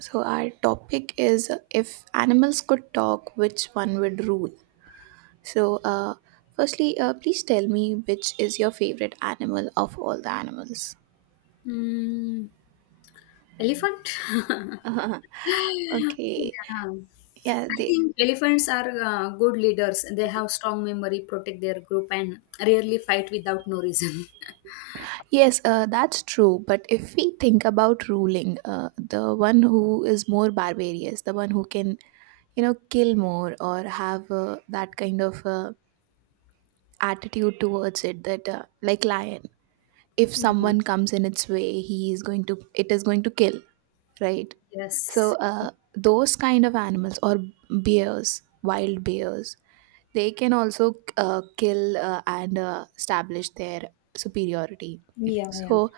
So, our topic is if animals could talk, which one would rule? So, firstly, please tell me which is your favorite animal of all the animals. Mm, elephant? Okay, Yeah. yeah, I think elephants are good leaders. They have strong memory, protect their group, and rarely fight without no reason. yes, that's true. But if we think about ruling, the one who is more barbarous, the one who can, kill more or have that kind of attitude towards it, that like lion, if Yeah. someone comes in its way, he is going to, it is going to kill. Right? So Yes. Those kind of animals or bears, wild bears, they can also kill and establish their superiority. Yeah, yeah. So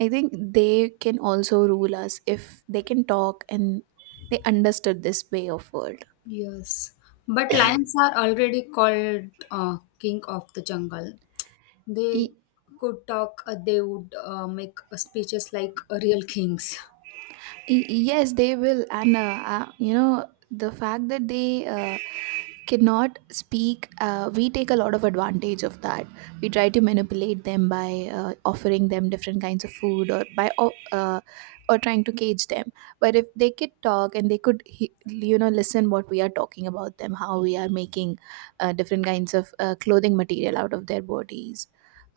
I think they can also rule us if they can talk and they understood this way of world. Yes. But lions are already called king of the jungle. They Y- could talk, they would make speeches like real kings. yes, they will, and you know the fact that they cannot speak, we take a lot of advantage of that. We try to manipulate them by offering them different kinds of food, or by or trying to cage them. But if they could talk and they could listen what we are talking about them, how we are making different kinds of clothing material out of their bodies,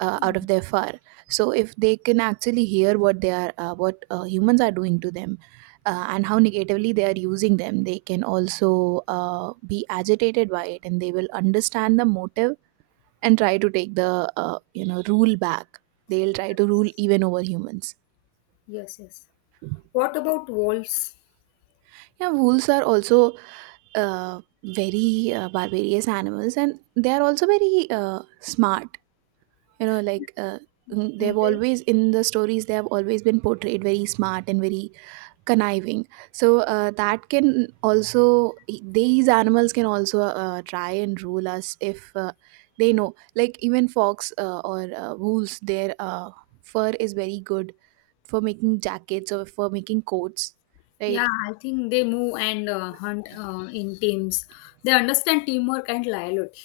out of their fur. So if they can actually hear what they are, what humans are doing to them, and how negatively they are using them, they can also be agitated by it, and they will understand the motive and try to take the rule back. They'll try to rule even over humans. Yes, yes. What about wolves? Yeah, wolves are also uh, very barbarous animals, and they are also very smart. Like, they've They always in the stories they have always been portrayed very smart and very conniving. So that can also these animals can also try and rule us. If they know, like, even fox or wolves, their fur is very good for making jackets or for making coats, Yeah, right? I think they move and hunt in teams. They understand teamwork and loyalty.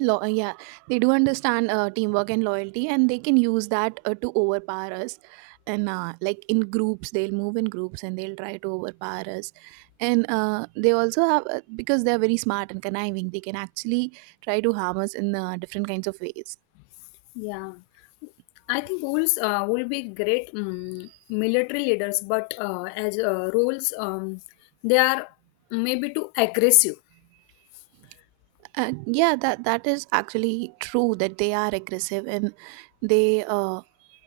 Law Yeah, they do understand teamwork and loyalty, and they can use that to overpower us. And like, in groups, they'll move in groups and they'll try to overpower us. And they also have because they're very smart and conniving, they can actually try to harm us in different kinds of ways. Yeah, I think wolves will be great military leaders, but as rules, they are maybe too aggressive. Yeah, that is actually true, that they are aggressive. And they,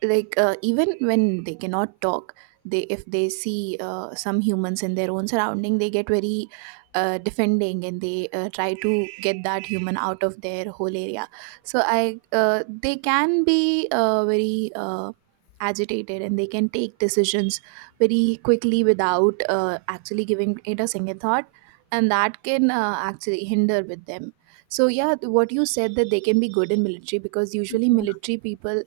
like, even when they cannot talk, they if they see some humans in their own surrounding, they get very defending and they try to get that human out of their whole area. So I they can be very agitated, and they can take decisions very quickly without actually giving it a single thought, and that can actually hinder with them. So yeah, what you said, that they can be good in military, because usually Yeah. military people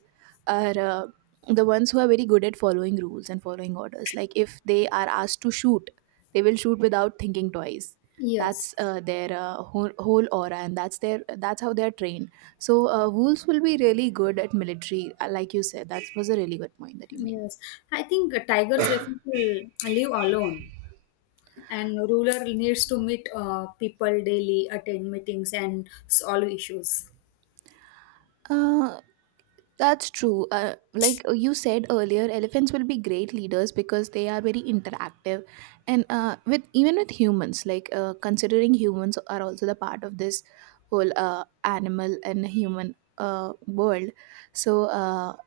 are the ones who are very good at following rules and following orders. Like, if they are asked to shoot, they will shoot without thinking twice. Yes, That's their whole aura, and that's how they are trained. So wolves will be really good at military, like you said. That was a really good point that you made. yes. I think tigers refuse to live alone, and ruler needs to meet people daily, attend meetings, and solve issues. Uh, That's true. Like, you said earlier, elephants will be great leaders because they are very interactive, and with even with humans, like, considering humans are also the part of this whole animal and human world. So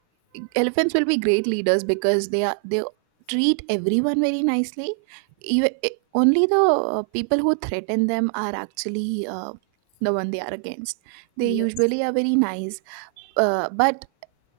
elephants will be great leaders, because they treat everyone very nicely. Even, only the people who threaten them are actually the one they are against. They Yes. usually are very nice. uh, but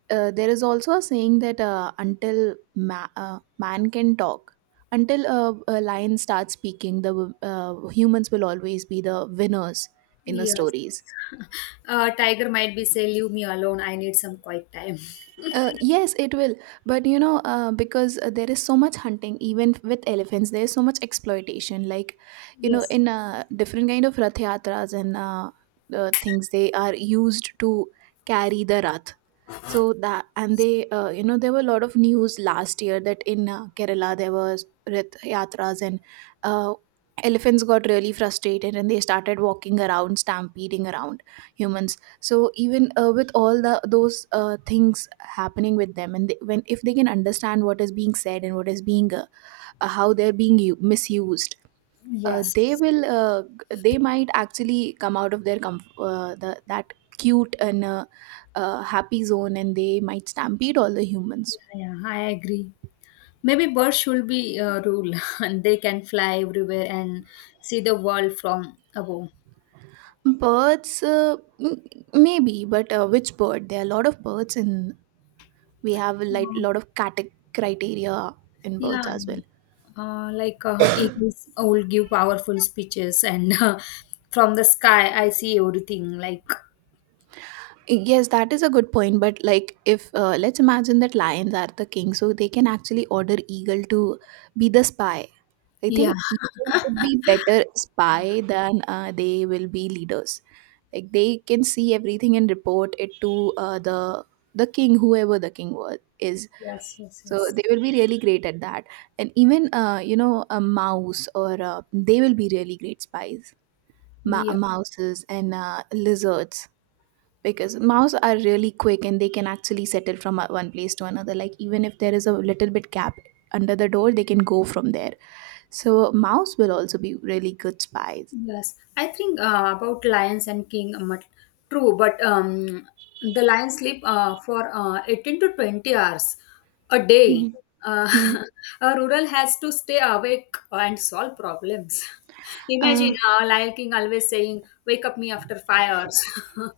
uh, there is also a saying that until man can talk, until a lion starts speaking, the humans will always be the winners in the Yes. stories. Tiger might be say, "Leave me alone. I need some quiet time." Yes, it will. But, because there is so much hunting, even with elephants, there is so much exploitation. Like, Yes. in different kind of rath yatras and things, they are used to carry the rath. So that. And they, there were a lot of news last year, that in Kerala there was rath Yatras, and uh, elephants got really frustrated and they started walking around, stampeding around humans. So even with all the those things happening with them, and they, when if they can understand what is being said and what is being how they're being misused, they Yes. will, they might actually come out of their that cute and happy zone, and they might stampede all the humans. Yeah, yeah, I agree. Maybe birds should be a rule, and they can fly everywhere and see the world from above. Birds, maybe, but which bird? There are a lot of birds, and we have a like, Mm. lot of criteria in Yeah, birds as well. Like eagles will give powerful speeches, and from the sky, I see everything. Like, Yes, that is a good point, but, like, if let's imagine that lions are the king, so they can actually order eagle to be the spy. I yeah, think eagles would be better spy than, they will be leaders. Like, they can see everything and report it to the king, whoever the king was is. Yes. Yes. Yes. So they will be really great at that. And even, a mouse or they will be really great spies. Yeah. Mouses and lizards, because mouse are really quick and they can actually settle from one place to another. Like, even if there is a little bit gap under the door, they can go from there. So mouse will also be really good spies. Yes, I think about lions and king. True, but the lions sleep for 18 to 20 hours a Hmm. day. Uh, a rural has to stay awake and solve problems. Imagine uh, a lion king always saying, "Wake up me after 5 hours."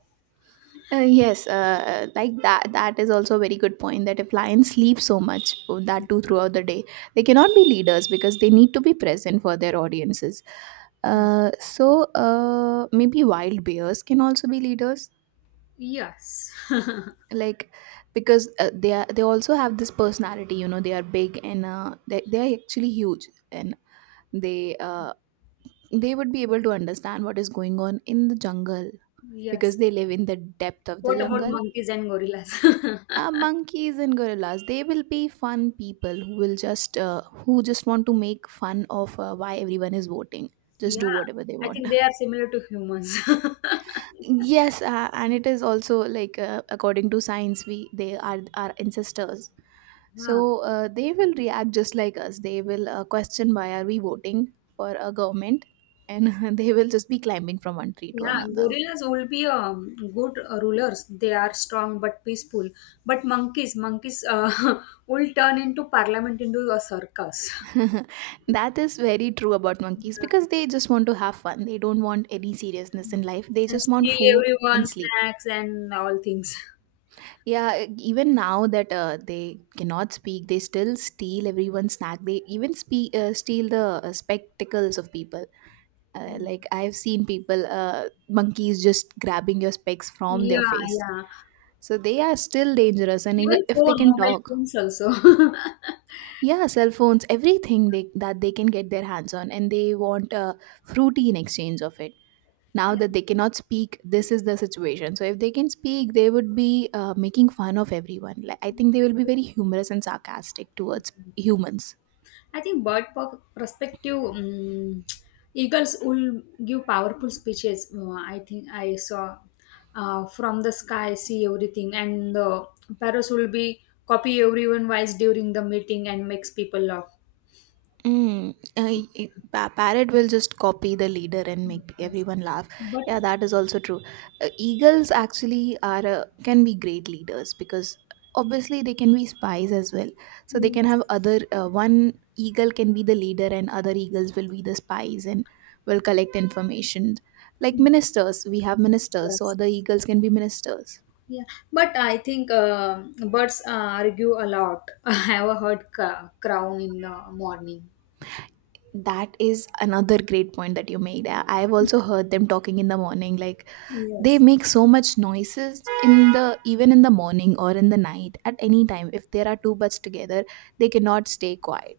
yes, like that. That is also a very good point. That if lions sleep so much, oh, that too throughout the day, they cannot be leaders, because they need to be present for their audiences. So maybe wild bears can also be leaders, Yes, like, because they also have this personality. They are big, and they are actually huge, and they uh, they would be able to understand what is going on in the jungle, because yes. they live in the depth of the What about jungle. monkeys and gorillas? uh, monkeys and gorillas, they will be fun people, who just want to make fun of, why everyone is voting, just Yeah, do whatever they I want. think they are similar to humans. Yes, and it is also like, according to science, we they are our ancestors. So Yeah. They will react just like us. They will question why are we voting for a government, and they will just be climbing from one tree to Yeah, another. gorillas will be good rulers. They are strong but peaceful. But monkeys, will turn into parliament into a circus. That is very true about monkeys, because Yeah. they just want to have fun. They don't want any seriousness in life. They And just want steal food everyone and sleep. snacks and all things. Yeah, even now that they cannot speak, they still steal everyone's snack. They even steal the spectacles of people. Like, I've seen monkeys just grabbing your specs from their Yeah, face. yeah. So they are still dangerous, and even Even if they phone, can mobile talk, phones also. yeah, cell phones, everything that they can get their hands on, and they want a fruity in exchange of it. Now that they cannot speak, this is the situation. So if they can speak, they would be making fun of everyone. Like, I think they will be very humorous and sarcastic towards Yeah. humans. I think bird perspective, eagles will give powerful speeches. I think I saw from the sky, see everything, and the parrots will be copy everyone wise during the meeting and makes people laugh. Parrot will just copy the leader and make Yes. everyone laugh. But Yeah, that is also true. Eagles, actually are can be great leaders, because obviously they can be spies as well. So they can yes, have other one eagle can be the leader, and other eagles will be the spies and will collect information. Like ministers, we have ministers, so yes. other eagles can be ministers. Yeah, but I think birds argue a lot. I have heard crown in the morning. That is another great point that you made. I- I've also heard them talking in the morning, like they Yes. make so much noises in the even in the morning or in the night. At any time if there are two birds together they cannot stay quiet,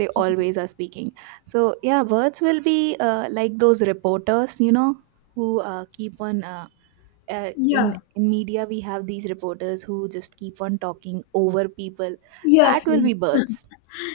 they always are speaking. So yeah, birds will be like those reporters who keep on in Yeah. in media. We have these reporters who just keep on talking over people. Yes, That will be yes. birds.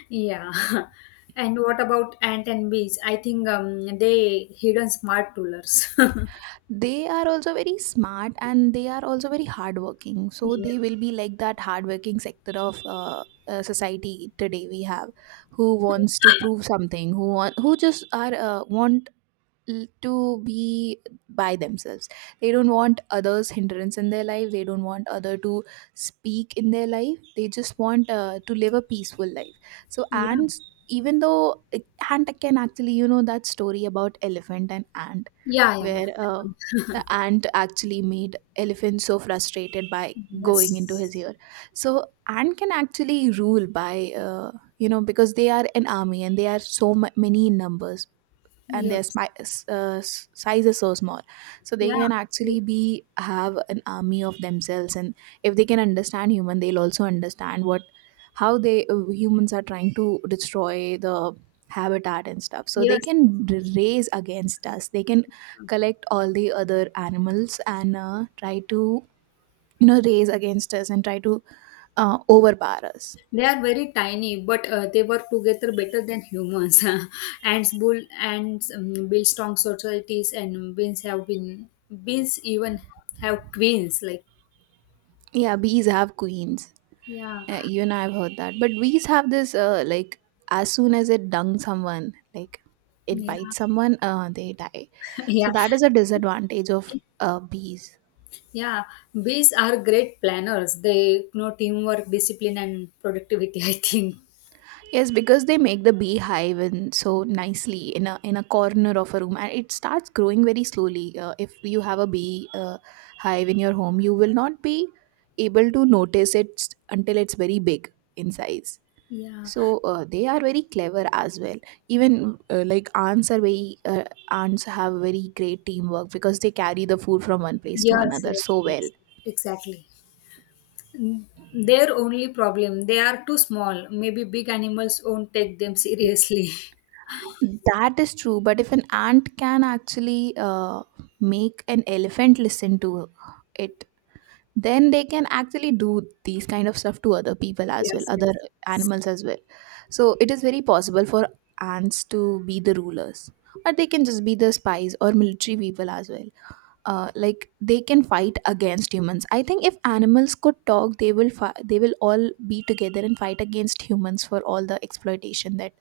Yeah. And what about ant and bees? I think they hidden smart rulers. They are also very smart and they are also very hardworking, so Yeah. they will be like that hardworking sector of society today we have, who wants to prove something, who just are want to be by themselves. They don't want others hindrance in their life, they don't want other to speak in their life, they just want to live a peaceful life. So Yeah. ants, even though ant can actually, you know, that story about elephant and ant Yeah, yeah, yeah. where the ant actually made elephant so frustrated by going into his Yes. ear. So ant can actually rule by, you know, because they are an army and they are so many in numbers, and their Yes. Uh, size is so small. So they Yeah. can actually be have an army of themselves, and if they can understand human they'll also understand what, how they, humans are trying to destroy the habitat and stuff. So they Yes. can raise against us, they can collect all the other animals and try to, you know, raise against us and try to overpower us. They are very tiny, but they work together better than humans. Ants bull ants build strong societies, and beans have been beans even have queens. Like Yeah, bees have queens. yeah, You and I have heard that. But bees have this, like, as soon as it dung someone, like, it yeah, bites someone, they die. yeah. So that is a disadvantage of bees. Yeah, bees are great planners. They know teamwork, discipline, and productivity, I think. Yes, because they make the beehive and so nicely in a corner of a room, and it starts growing very slowly. If you have a bee hive in your home, you will not be able to notice it until it's very big in size. Yeah, So they are very clever as well. Even like ants are very ants have very great teamwork, because they carry the food from one place to yes, another yes, so well. yes, exactly. N- Their only problem, they are too small. Maybe big animals won't take them seriously. That is true, but if an ant can actually make an elephant listen to it, then they can actually do these kind of stuff to other people as well, Yes, other yes, animals as well. So it is very possible for ants to be the rulers, or they can just be the spies or military people as well. Uh, like they can fight against humans. I think if animals could talk they will they will all be together and fight against humans for all the exploitation that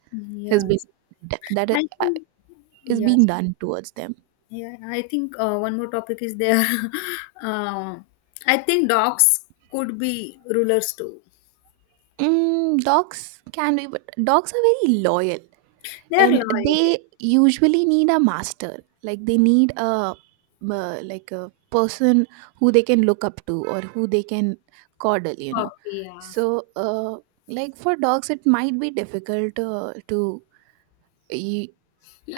has been yes. That I uh, think, is being yes, done towards them. yeah, I think one more topic is there. uh, I think dogs could be rulers too. Mm, dogs can be, but dogs are very loyal They are and loyal, yeah. they usually need a master, like they need a, like a person who they can look up to or who they can coddle, you know. Puppy, So like for dogs it might be difficult to y-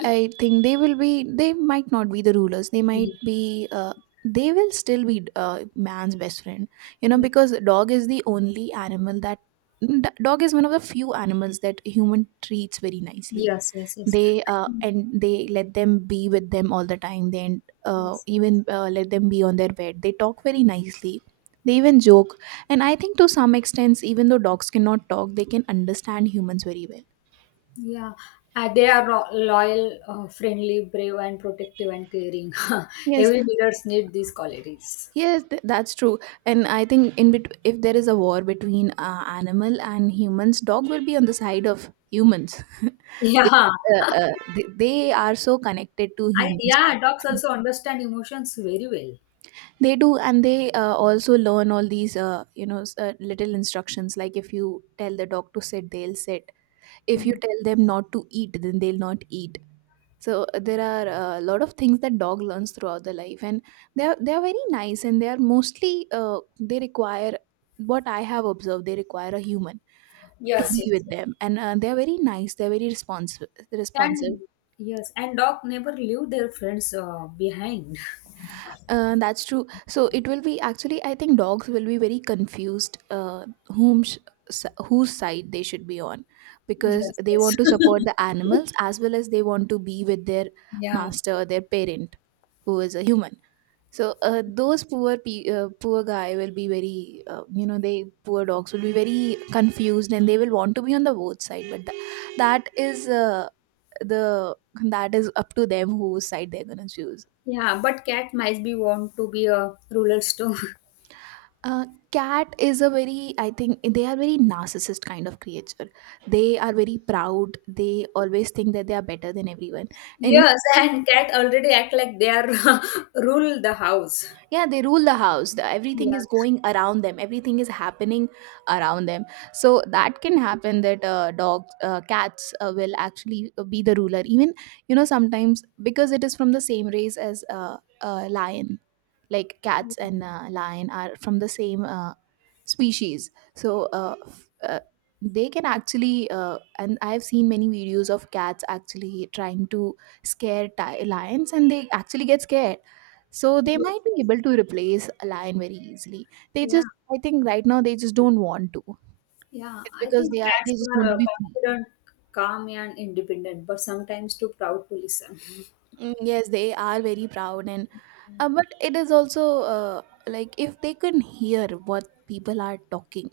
I think they will be, they might not be the rulers, they yeah. might be they will still be uh, man's best friend, you know, Yeah. because dog is the only animal that dog is one of the few animals that human treats very nicely. Yes, yes, yes. They Mm, and they let them be with them all the time, they and, yes. even let them be on their bed, they talk very nicely, they even joke. And I think to some extent, even though dogs cannot talk, they can understand humans very well. Yeah. They are loyal, friendly, brave, and protective and caring. Yes. Every leaders need these qualities. Yes, that's true. And I think in if there is a war between animal and humans, dog will be on the side of humans. Yeah. Because, they are so connected to I, humans yeah, all the dogs time. also understand emotions very well. They do, and they also learn all these, you know, little instructions, like if you tell the dog to sit they'll sit, if you Mm. tell them not to eat then they'll not eat. So there are a lot of things that dog learns throughout the life. And they are, they are very nice, and they are mostly they require, what I have observed, they require a human to Yes, yes, be with yes. them. And they are very nice, they're very responsive. And, yes, and dog never leave their friends behind. That's true. So it will be actually, I think dogs will be very confused whom whose side they should be on, because Yes, they yes. want to support the animals as well as they want to be with their Yeah. master, their parent, who is a human. So those poor poor guy will be very, you know, they, poor dogs will be very confused and they will want to be on the both side. But that is the, that is up to them whose side they're gonna choose. Yeah, but cat might be want to be a ruler too. Uh, cat is a very, I think they are very narcissist kind of creature. They are very proud, they always think that they are better than everyone. Any. Yes, and cat already act like they are rule the house. Yeah, they rule the house. The- everything Yeah. is going around them, everything is happening around them. So that can happen, that dogs cats will actually be the ruler even, you know, sometimes, because it is from the same race as lion. Like cats and Mhm. Lion are from the same species. So they can actually and I've seen many videos of cats actually trying to scare lions, and they actually get scared. So they might be able to replace a lion very easily. They Yeah. just, I think right now they just don't want to. Yeah. It's I because think they are, cats they just want are to be free. confident, calm, and independent, but sometimes too proud to listen. Mm, yes, they are very proud. And but it is also like if they can hear what people are talking,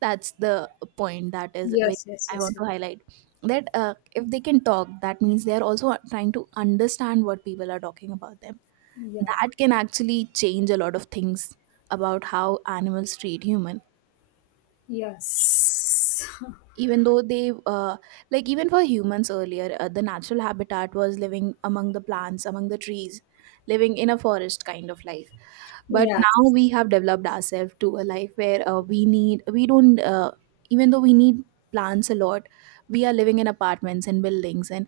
that's the point that is very, Yes, yes, I yes, want yes. to highlight, that if they can talk, that means they are also trying to understand what people are talking about them. Yeah. That can actually change a lot of things about how animals treat humans. Yes. Even though they like, even for humans earlier, the natural habitat was living among the plants, among the trees, living in a forest kind of life. But now Yes. we have developed ourselves to a life where we need, we don't even though we need plants a lot, we are living in apartments and buildings and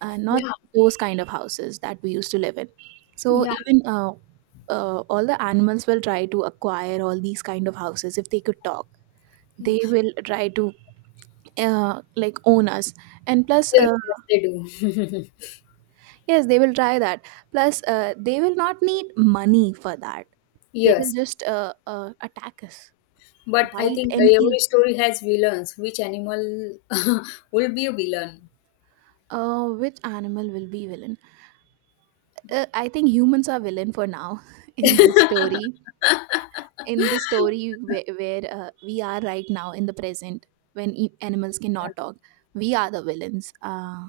not Yeah. those kind of houses that we used to live in. So Yeah. even all the animals will try to acquire all these kind of houses if they could talk. Yeah. They will try to like own us. And plus Yes, yes, they do. yes they will try that. Plus they will not need money for that, they will Yes. just attack us, But I bite think and kill. every story has villains. Which animal will be a villain? Uh, which animal will be villain? Uh, I think humans are villain for now in this story, in the story where we are right now in the present, when animals cannot talk, we are the villains. Uh,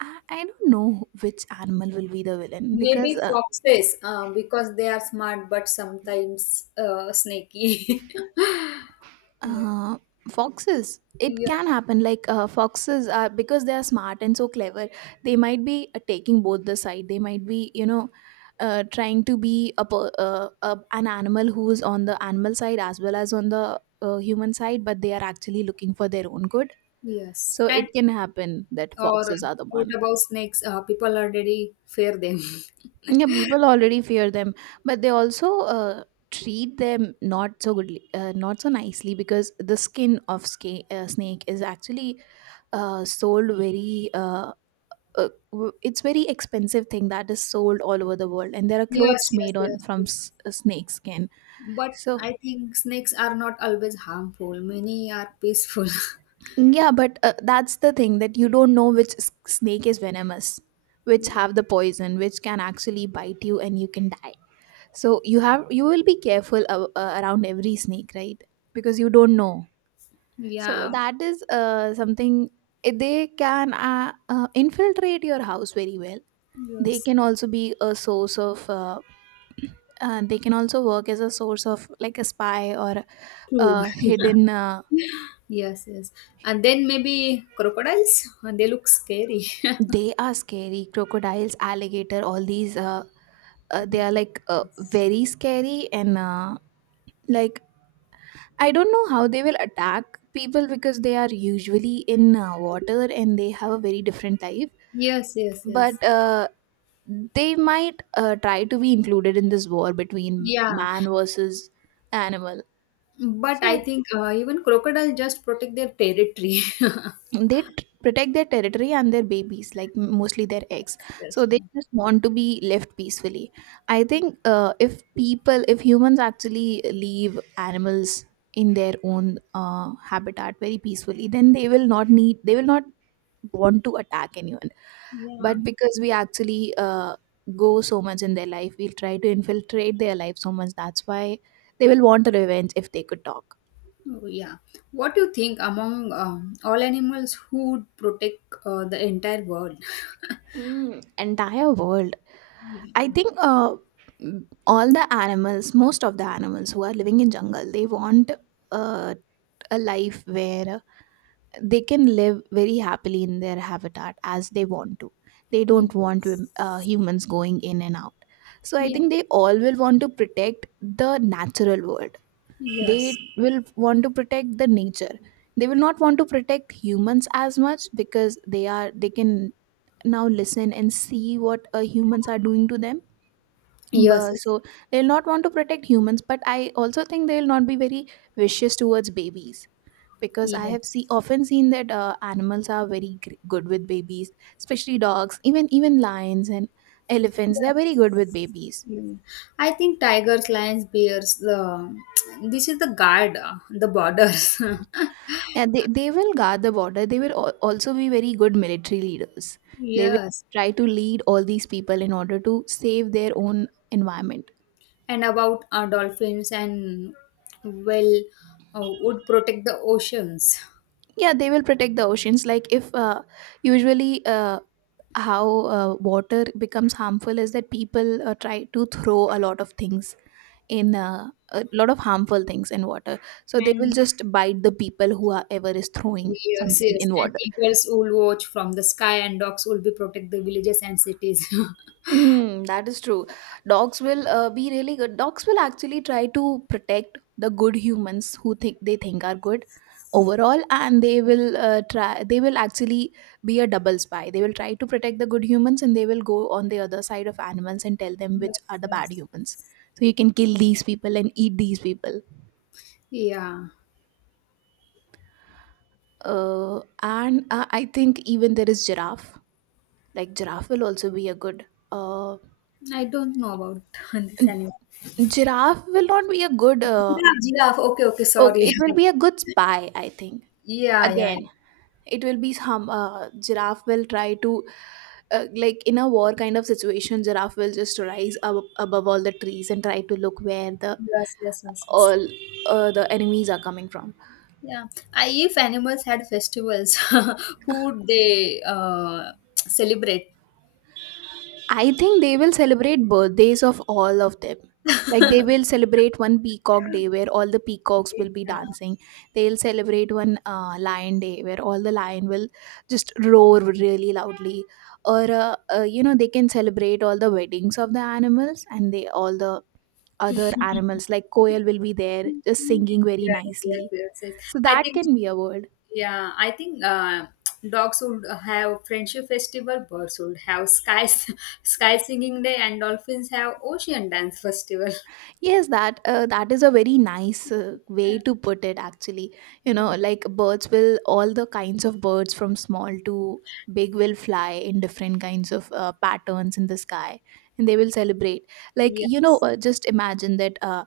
I don't know which animal will be the villain, because Maybe foxes, because they are smart but sometimes snaky. Yeah. uh, foxes. It Yeah, can happen. Like foxes are, because they are smart and so clever. They might be taking both the side. They might be, you know, trying to be a, a an animal who is on the animal side as well as on the human side, but they are actually looking for their own good. yes. So And it can happen that or foxes are the what one. about snakes? People already fear them. Yeah, people already fear them, but they also treat them not so goodly, not so nicely, because the skin of snake is actually sold very it's very expensive thing that is sold all over the world, and there are Yes, clothes yes, made on yes, from yes. Snake skin. But So I think snakes are not always harmful. Many are peaceful. yeah, but that's the thing, that you don't know which snake is venomous, which Yeah. have the poison, which can actually bite you and you can die. So you have, you will be careful around every snake, right? Because you don't know. So Yeah, that is something, eh, they can infiltrate your house very well. They yes, can also be a source of. They can also work as a source of like a spy or true. a hidden. Yes, yes. And then maybe crocodiles. They look scary. They are scary, crocodiles, alligator, all these. They are like very scary and like, I don't know how they will attack people, because they are usually in water and they have a very different type. Yes, yes, yes. But they might try to be included in this war between Yeah. man versus animal. But I So think even crocodile just protect their territory. they protect their territory and their babies, like mostly their eggs. So Yes. they just want to be left peacefully. I think if people, if humans actually leave animals in their own habitat very peacefully, then they will not need, they will not want to attack anyone. Yeah. But because we actually go so much in their life, we'll try to infiltrate their life so much, that's why they will want revenge if they could talk. Oh, yeah. What do you think among all animals who would protect the entire world? Mm, entire world. Yeah. I think all the animals, most of the animals who are living in jungle, they want uh, a life where they can live very happily in their habitat as they want to. They Ye- don't want to, humans going in and out. So I Yeah. think they all will want to protect the natural world. They Yes. will want to protect the nature. They will not want to protect humans as much because they can now listen and see what humans are doing to them. Yes. But, so they'll not want to protect humans, but I also think they'll not be very vicious towards babies because I Yeah. have see often seen that animals are very good with babies, especially dogs, even lions and elephants. They are Yes. very good with babies. Yeah. I think tigers, lions, bears, the this is the guard, the borders. Yeah, they will guard the border. They will also be very good military leaders. They will Yes. try to lead all these people in order to save their own environment. And about dolphins and, well, would protect the oceans. Yeah, they will protect the oceans. Like if usually how water becomes harmful is that people try to throw a lot of things in a lot of harmful things in water. So they will And just bite the people who are ever is throwing yes, something yes, in and water. eagles will watch from the sky, and dogs will be protect the villages and cities. Mm, that is true. Dogs will be really good. Dogs will actually try to protect the good humans who think they think are good overall, and they will try they will actually be a double spy. They will try to protect the good humans, and they will go on the other side of animals and tell them which Yes, are the bad yes, humans, so you can kill these people and eat these people. yeah, And I think even there is giraffe. Like giraffe will also be a good. Uh, I don't know about this animal. n- Giraffe will not be a good. Giraffe, okay, okay, sorry. Okay, it will be a good spy. I think Yeah, yeah, yeah. again, it will be some. Giraffe will try to. Like in a war kind of situation, giraffe will just rise above all the trees and try to look where the Yes, yes, yes, yes. all the enemies are coming from. Yeah. If animals had festivals, who would they celebrate? I think they will celebrate birthdays of all of them. Like they will celebrate one peacock day where all the peacocks will be Yeah. dancing. They'll celebrate one lion day where all the lion will just roar really loudly. Or you know, they can celebrate all the weddings of the animals, and they all the other animals like koel will be there just singing very Yes, yes, nicely. yes, yes. So I that think, can be a world. yeah, I think dogs would have friendship festival, birds would have sky sky singing day, and dolphins have ocean dance festival. Yes, that that is a very nice way Yeah. to put it. Actually, you Yeah. know, like birds will, all the kinds of birds from small to big, will fly in different kinds of patterns in the sky, and they will celebrate. Like you know, Yes. Just imagine that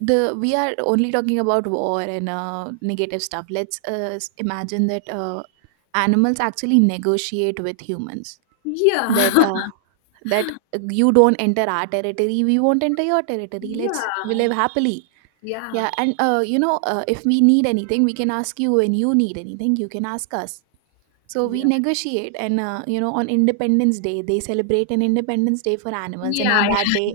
the we are only talking about war and negative stuff. Let's imagine that animals actually negotiate with humans, that Yeah. That you don't enter our territory, we won't enter your territory, let's we Yeah. live happily, Yeah. yeah, and you know, if we need anything we can ask you, and you need anything you can ask us. So we Yeah. negotiate, and you know, on independence day they celebrate an independence day for animals, and Yeah. on that day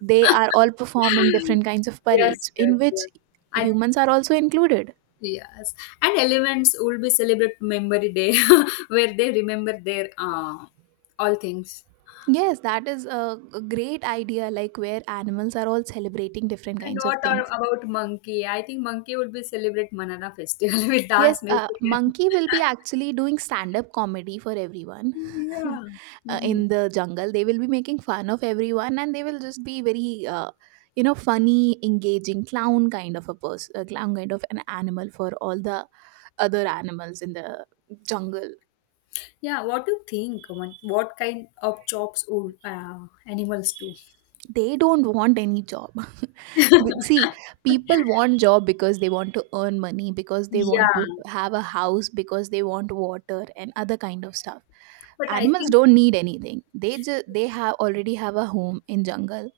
they are all performing different kinds of Yes. parades in Yes. Yes. which I humans are also included. yes. And elements will be celebrate memory day, where they remember their all things. Yes, that is a great idea, like where animals are all celebrating different kinds of Not things. about monkey. I think monkey would be celebrate Manana festival with Yes, dance music. Monkey will be actually doing stand up comedy for everyone Yeah. Mhm. in the jungle. They will be making fun of everyone, and they will just be very, you know, funny, engaging clown kind of a person, a clown kind of an animal for all the other animals in the jungle. Yeah. What do you think? Aman? What kind of jobs would animals do? They don't want any job. But see, people want job because they want to earn money, because they want Yeah, to have a house, because they want water and other kind of stuff. but I Animals think don't need anything. They have already have a home in jungle.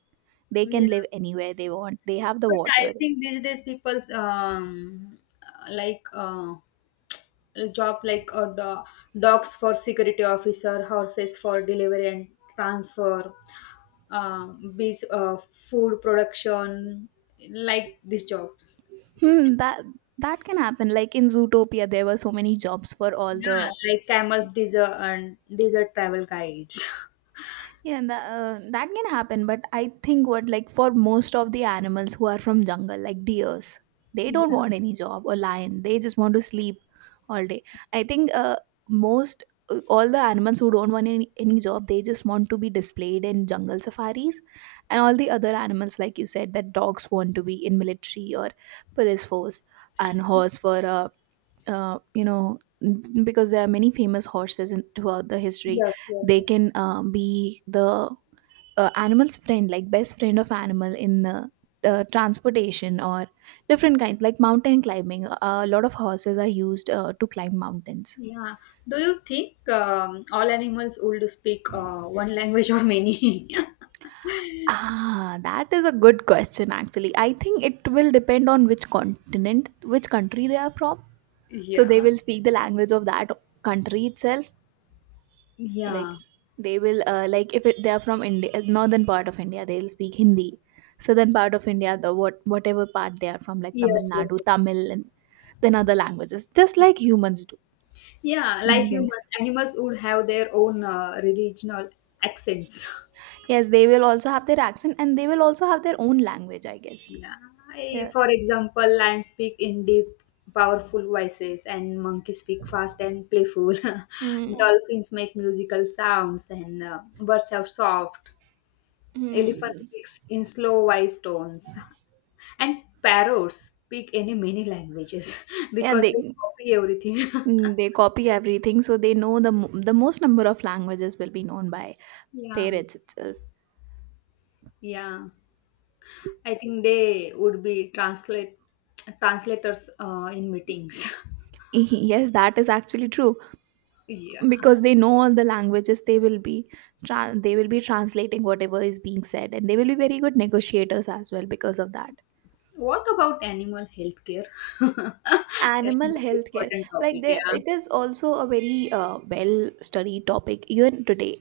They yeah, can live anywhere they want. They have the but I water. think these days people's like job like dogs for security officer, horses for delivery and transfer, uh, bees food production, like these jobs. Hmm, that that can happen. Like in Zootopia, there were so many jobs for all the. Yeah, like camels, desert travel guides. Yeah, and that, that can happen, but I think what, like for most of the animals who are from jungle, like deers, they don't Yeah. want any job, or lion. They just want to sleep all day. I think most all the animals who don't want any job, they just want to be displayed in jungle safaris, and all the other animals, like you said, that dogs want to be in military or police force, and horse for you know, because there are many famous horses in, throughout the history, Yes. Yes. they Yes. can be the animal's friend, like best friend of animal in the transportation or different kinds, like mountain climbing, a lot of horses are used to climb mountains. Yeah. Do you think all animals would speak one language or many? Ah, that is a good question. Actually, I think it will depend on which continent, which country they are from, so they Yeah. will speak the language of that country itself. Like Yeah. they will like if it, they are from India, northern part of India, they'll speak Hindi; southern part of India, the whatever part they are from, like Tamil Yes. Yes. Nadu, Yes. Tamil, and then other languages, just like humans do. Yeah, like Anything. humans, animals would have their own regional accents. Yes, they will also have their accent, and they will also have their own language, I guess. Yeah, Yeah. for example, lions speak in deep, powerful voices, and monkeys speak fast and playful. Mm. Dolphins make musical sounds, and birds are soft. Elephants Mm. speaks in slow voice tones, and parrots speak any many languages Yeah, because they they, copy everything. mm, they copy everything, so they know the the most number of languages will be known by Yeah, parents itself. yeah. I think they would be translate translators in meetings. Yes, that is actually true, Yeah. because they know all the languages, they will be they will be translating whatever is being said, and they will be very good negotiators as well because of that. What about animal healthcare? That's the Animal most healthcare, important like topic. there, Yeah. it is also a very well studied topic even today,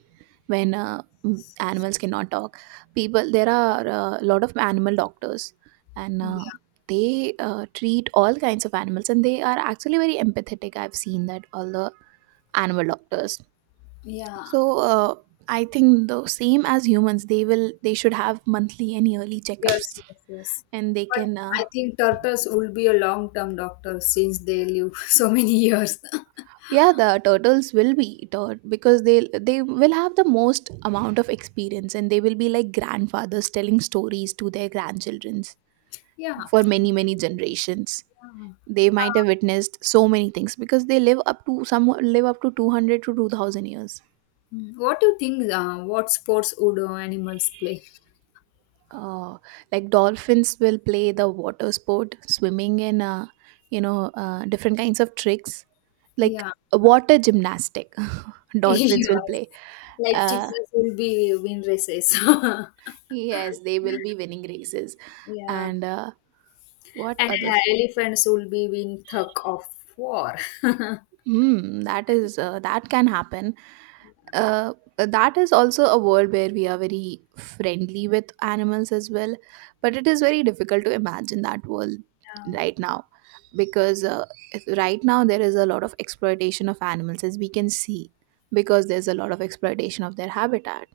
when animals cannot talk, people, there are a lot of animal doctors, and Yeah. they treat all kinds of animals, and they are actually very empathetic. I've seen that all the animal doctors. Yeah. So I think the same as humans, they will, they should have monthly and yearly Yes. checkups, Yes. Yes. and they But can. I think turtles will be a long term doctor since they live so many years. Yeah, the turtles will be because they will have the most amount of experience, and they will be like grandfathers telling stories to their grandchildrens Yeah. Yeah. for many many generations. Uh, They might have witnessed so many things because they live up to some live up to 200 to 2,000 years. what do you think? What sports would animals play? uh, like dolphins will play the water sport swimming in you know, different kinds of tricks, like Yeah. water gymnastic. Dolphins Yes. will play. Like uh, chickens will be win races. yes, they will be winning races, Yeah. and what And other. Elephants will be win thug of war. Mm, that is that can happen. That is also a world where we are very friendly with animals as well, but it is very difficult to imagine that world Yeah. right now, because right now there is a lot of exploitation of animals, as we can see, because there's a lot of exploitation of their habitat.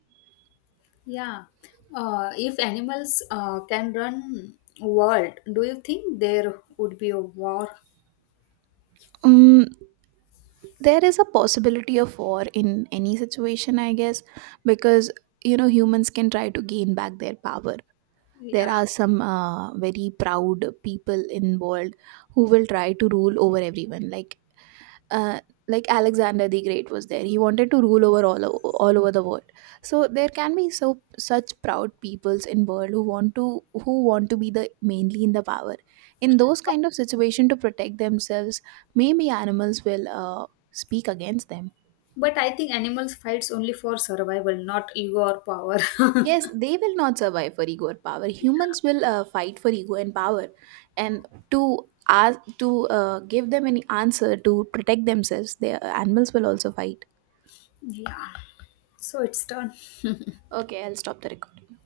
Yeah. If animals can run world, do you think there would be a war? Um, there is a possibility of war in any situation, I guess, because you know, humans can try to gain back their power. There Yeah. are some very proud people involved who will try to rule over everyone, uh, like Alexander the Great was there, he wanted to rule over all over the world, so there can be such proud peoples in world who want to be the mainly in the power. In those kind of situation, to protect themselves, maybe animals will speak against them. But I think animals fights only for survival, not ego or power. Yes, they will not survive for ego or power. Humans will fight for ego and power, and to ask to give them any answer to protect themselves, the animals will also fight. Yeah. So it's done. Okay, I'll stop the recording.